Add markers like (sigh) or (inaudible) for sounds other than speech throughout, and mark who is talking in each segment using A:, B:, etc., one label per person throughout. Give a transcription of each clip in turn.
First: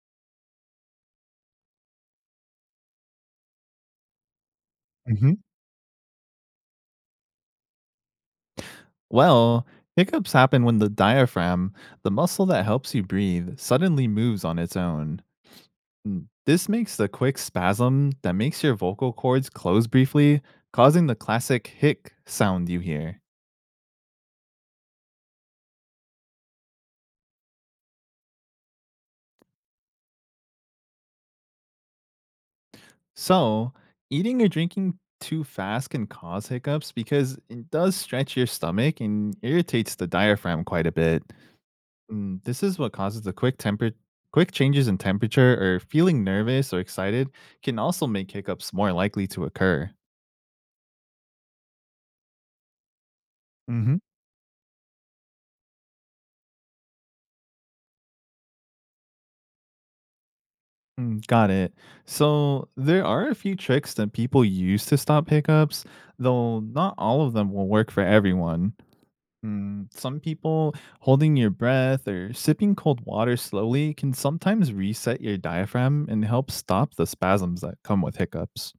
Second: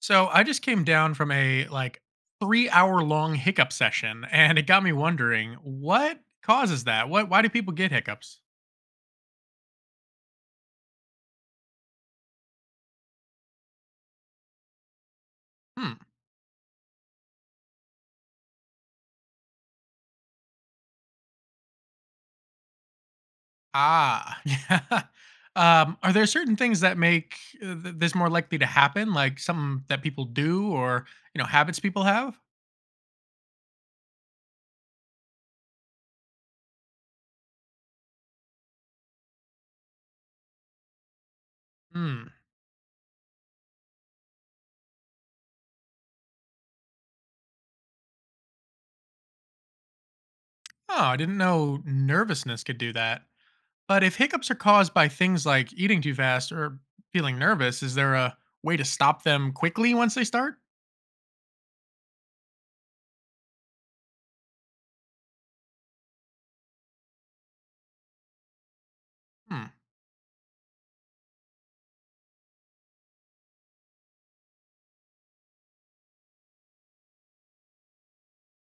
A: So I just came down from a 3 hour long hiccup session, and it got me
B: Mhm.
A: wondering, what causes that? What why do people get hiccups?
B: Well, hiccups happen when the diaphragm, the muscle that helps you breathe, suddenly moves on its own.
A: Hmm.
B: This makes the quick spasm that makes your vocal cords close briefly, causing the classic hic sound you hear.
A: Ah. (laughs) Yeah. Are there certain things that make this more likely to happen, like something that people do or habits people have?
B: So, eating or drinking too fast can cause hiccups because it does stretch your stomach and irritates the diaphragm quite a bit.
A: Hmm.
B: This is what causes the quick changes in temperature or feeling nervous or excited can also make hiccups more likely to occur.
A: Oh, I didn't know nervousness could do that.
B: Hmm
A: But if hiccups are caused by things like eating too fast or feeling nervous, is there a way to stop them quickly once they start?
B: Mm, got it. So there are a few tricks that people use to stop hiccups, though not all of them will work for everyone.
A: Hmm.
B: Some people holding your breath or sipping cold water slowly can sometimes reset your diaphragm and help stop the spasms that come with hiccups.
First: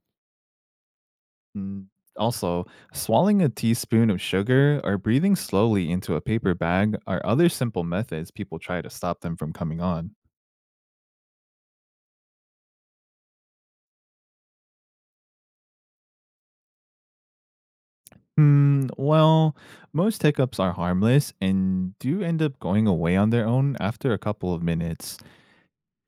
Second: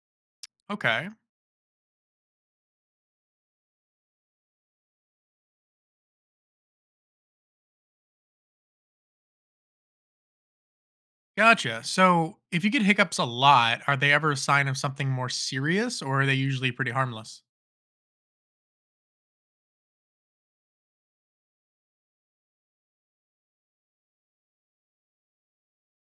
A: Okay.
B: Mm, Also, swallowing a teaspoon of sugar or breathing slowly into a paper bag are other simple methods people try to stop them from coming on.
A: Gotcha. So, if you get hiccups a lot, are they ever a sign of something more serious, or are they usually pretty harmless?
B: Well, most hiccups are harmless and do end up going away on their own after a couple of minutes.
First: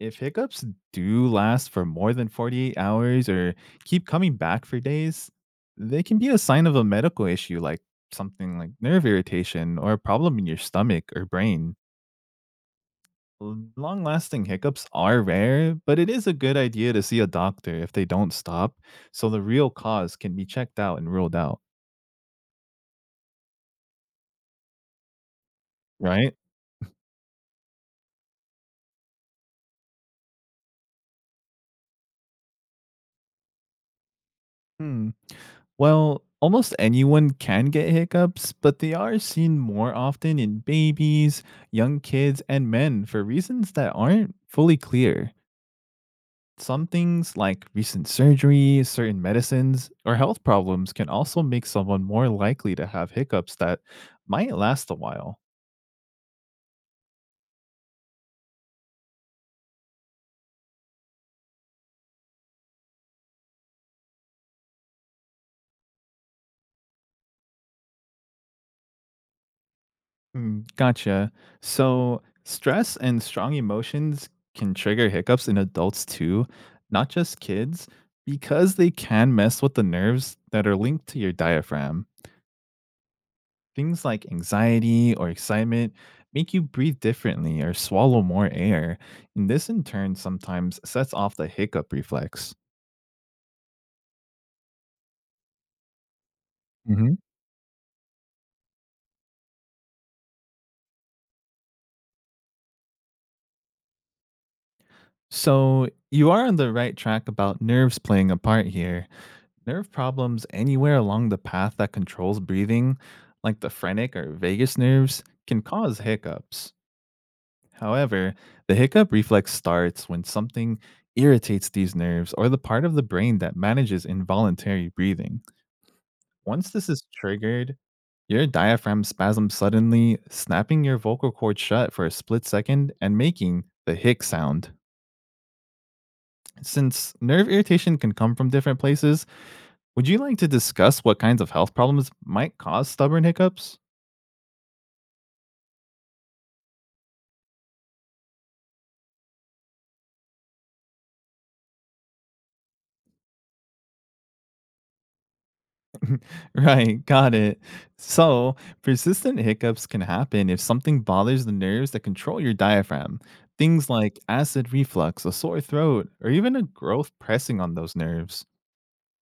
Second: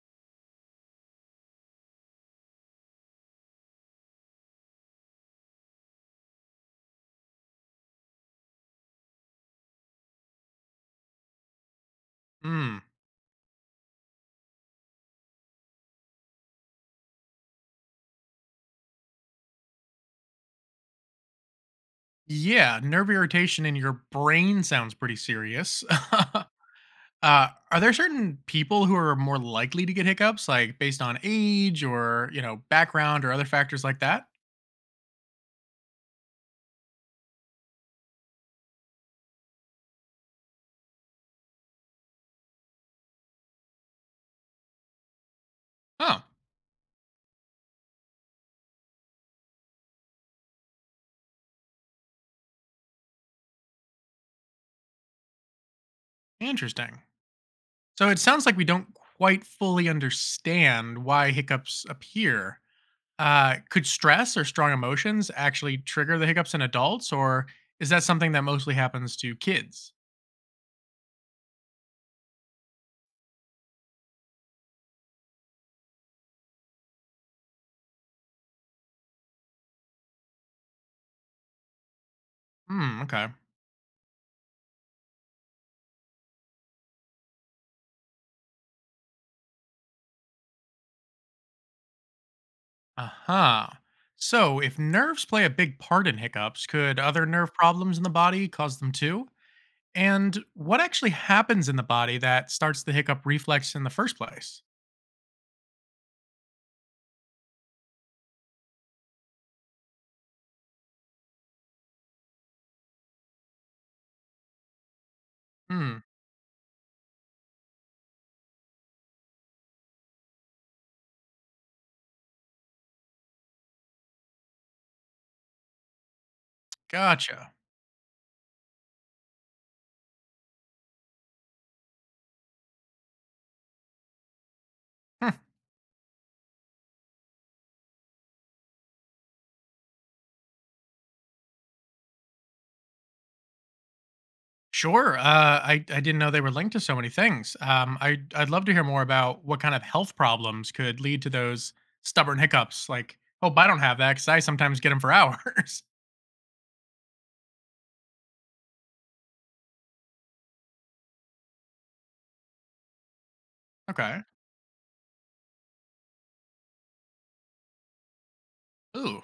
B: If hiccups do last for more than 48 hours or keep coming back for days, they can be a sign of a medical issue like something like nerve irritation or a problem in your stomach or brain.
A: Hmm.
B: Long lasting hiccups are rare, but it is a good idea to see a doctor if they don't stop, so the real cause can be checked out and ruled out,
A: Yeah, nerve irritation in your brain sounds pretty serious. (laughs)
B: right?
A: uh, are there certain people who are more likely to get hiccups, like based on age or, you know, background or other factors like that?
B: Hmm. Well, almost anyone can get hiccups, but they are seen more often in babies, young kids, and men for reasons that aren't fully clear.
A: Huh,
B: Some things like recent surgery, certain medicines, or health problems can also make someone more likely to have hiccups that might last a while.
A: interesting. So, it sounds like we don't quite fully understand why hiccups appear. Could stress or strong emotions actually trigger the hiccups in adults, or is that something that mostly happens to kids?
B: Mm, gotcha. So, stress and strong emotions can trigger hiccups in adults too, not just kids, because they can mess with the nerves that are linked to your diaphragm.
A: Hmm, okay.
B: Things like anxiety or excitement make you breathe differently or swallow more air, and this in turn sometimes sets off the hiccup reflex.
A: Uh huh. So, if nerves play a big part in hiccups, could
B: hmm
A: other nerve problems in the body cause them too? And what actually happens in the body that starts the hiccup reflex in the first place?
B: So, you are on the right track about nerves playing a part here. Nerve problems anywhere along the path that controls breathing, like the phrenic or vagus nerves, can cause
A: Hmm,
B: hiccups. However, the hiccup reflex starts when something irritates these nerves or the part of the brain that manages involuntary breathing. Once this is
A: gotcha.
B: triggered, your diaphragm spasms suddenly, snapping your vocal cord shut for a split second and making the hic sound.
A: Hmm.
B: Since nerve irritation can come from different places, would you like to discuss what kinds of health problems might cause stubborn hiccups? (laughs)
A: Sure. I didn't know they were linked to so many things. I'd love to hear more about what kind of health problems could lead to those stubborn hiccups. Like, oh, but I don't have that because I sometimes get them for hours.
B: Right, got it. So, persistent hiccups can happen if something bothers the nerves that control your diaphragm. Things
A: (laughs)
B: like
A: Okay.
B: acid reflux, a sore throat, or even a growth pressing on those nerves.
A: Ooh.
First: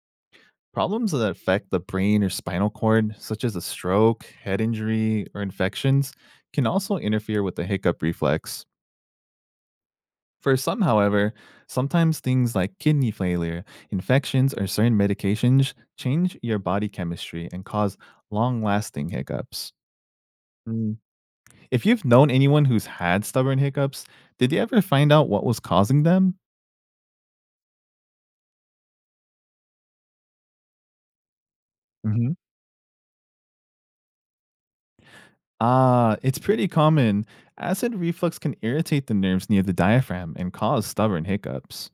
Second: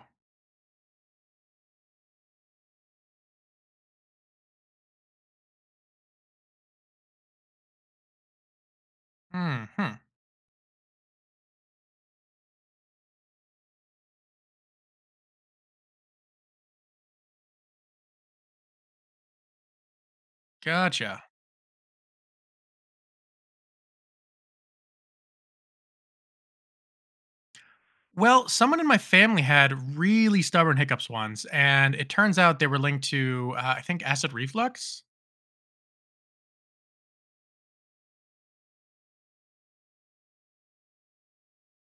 B: Problems that affect the brain or spinal cord, such as a stroke, head injury, or infections, can also interfere with the hiccup reflex.
A: Hmm. Hmm.
B: For some, however, sometimes things like kidney failure, infections, or certain medications change your body chemistry and cause long lasting hiccups. Mm.
A: Gotcha.
B: If you've known anyone who's had stubborn hiccups, did they ever find out what was causing them?
A: Well, someone in my family had really stubborn hiccups once, and it
B: hmm
A: turns out they were linked to I think acid reflux.
B: Ah, it's pretty common. Acid reflux can irritate the nerves near the diaphragm and cause stubborn hiccups.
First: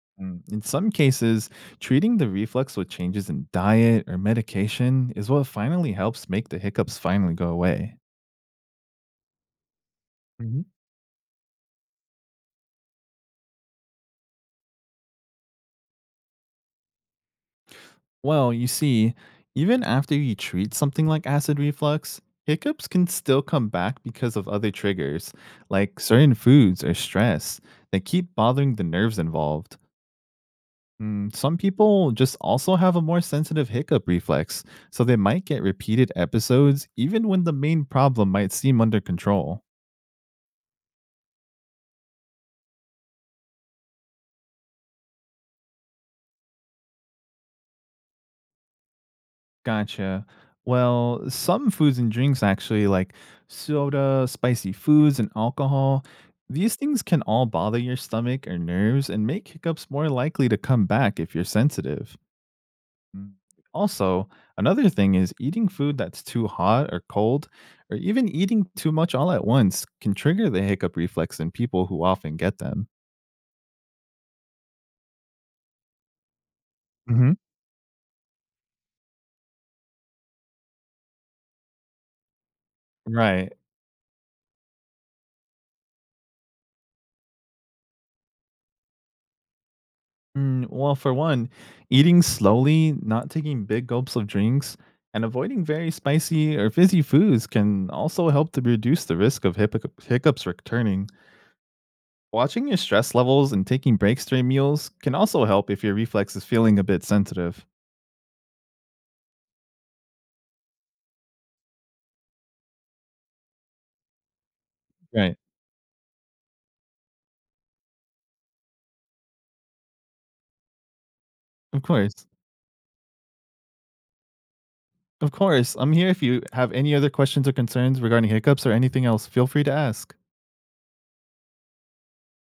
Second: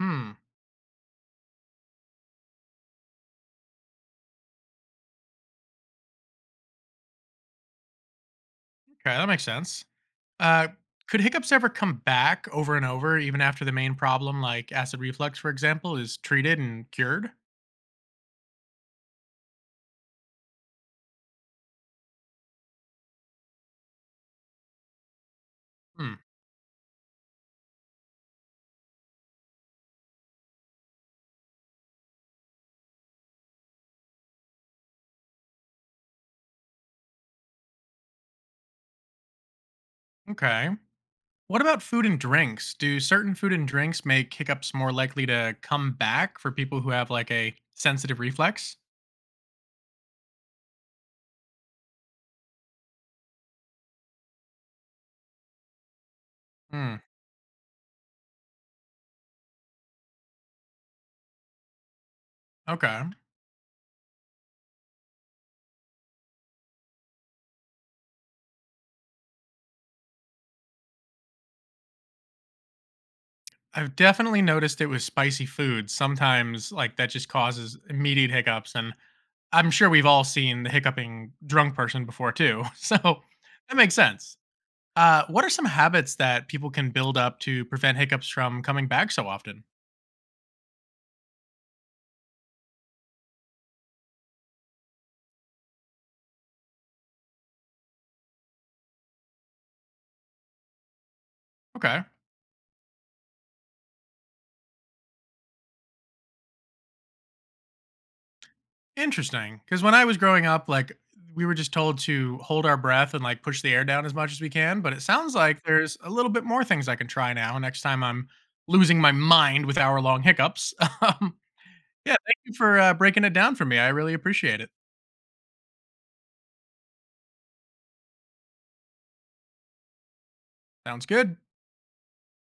A: Hmm.
B: In some cases, treating the reflux with changes in diet or medication is what finally helps make the hiccups finally go away.
A: Okay, that makes sense.
B: hmm
A: Uh, could hiccups ever come back over and over, even after the main problem, like acid reflux, for example, is treated and cured?
B: Well, you see, even after you treat something like acid reflux, hiccups can still come back because of other triggers, like
A: Hmm.
B: certain foods or stress that keep bothering the nerves involved. Some people just also have a more sensitive hiccup reflex, so they might get repeated episodes even when the main problem might seem under control.
A: Okay. What about food and drinks? Do certain food and drinks make hiccups more likely to come back for people who have like a sensitive reflex?
B: Gotcha. Well, some foods and drinks actually, like soda, spicy foods, and alcohol, these
A: Hmm.
B: things can all bother your stomach or nerves and make hiccups more likely to come back if you're sensitive.
A: Okay.
B: Mm. Also, another thing is eating food that's too hot or cold, or even eating too much all at once can trigger the hiccup reflex in people who often get them.
A: I've definitely noticed it with spicy foods. Sometimes, like, that just
B: Mhm.
A: causes immediate hiccups. And I'm sure we've all seen the hiccuping drunk person before, too. (laughs) So
B: Right.
A: that makes sense. What are some habits that people can build up to prevent hiccups from coming back so often?
B: Well, for one, eating slowly, not taking big gulps of drinks, and avoiding very spicy or fizzy foods can also help to reduce the risk of hiccups returning.
A: Okay.
B: Watching your stress levels and taking breaks during meals can also help if your reflex is feeling a bit sensitive.
A: Interesting. Because when I was growing up, like, we were just told to hold our breath and like push the air down as much as we can. But it sounds
B: Right.
A: like there's a little bit more things I can try now next time I'm losing my mind with hour long hiccups. (laughs) um,
B: Of
A: yeah.
B: course.
A: Thank you for breaking it down for me. I really appreciate it.
B: Of course. I'm here if you have any other questions or concerns regarding hiccups or anything else. Feel free to ask.
A: Sounds good.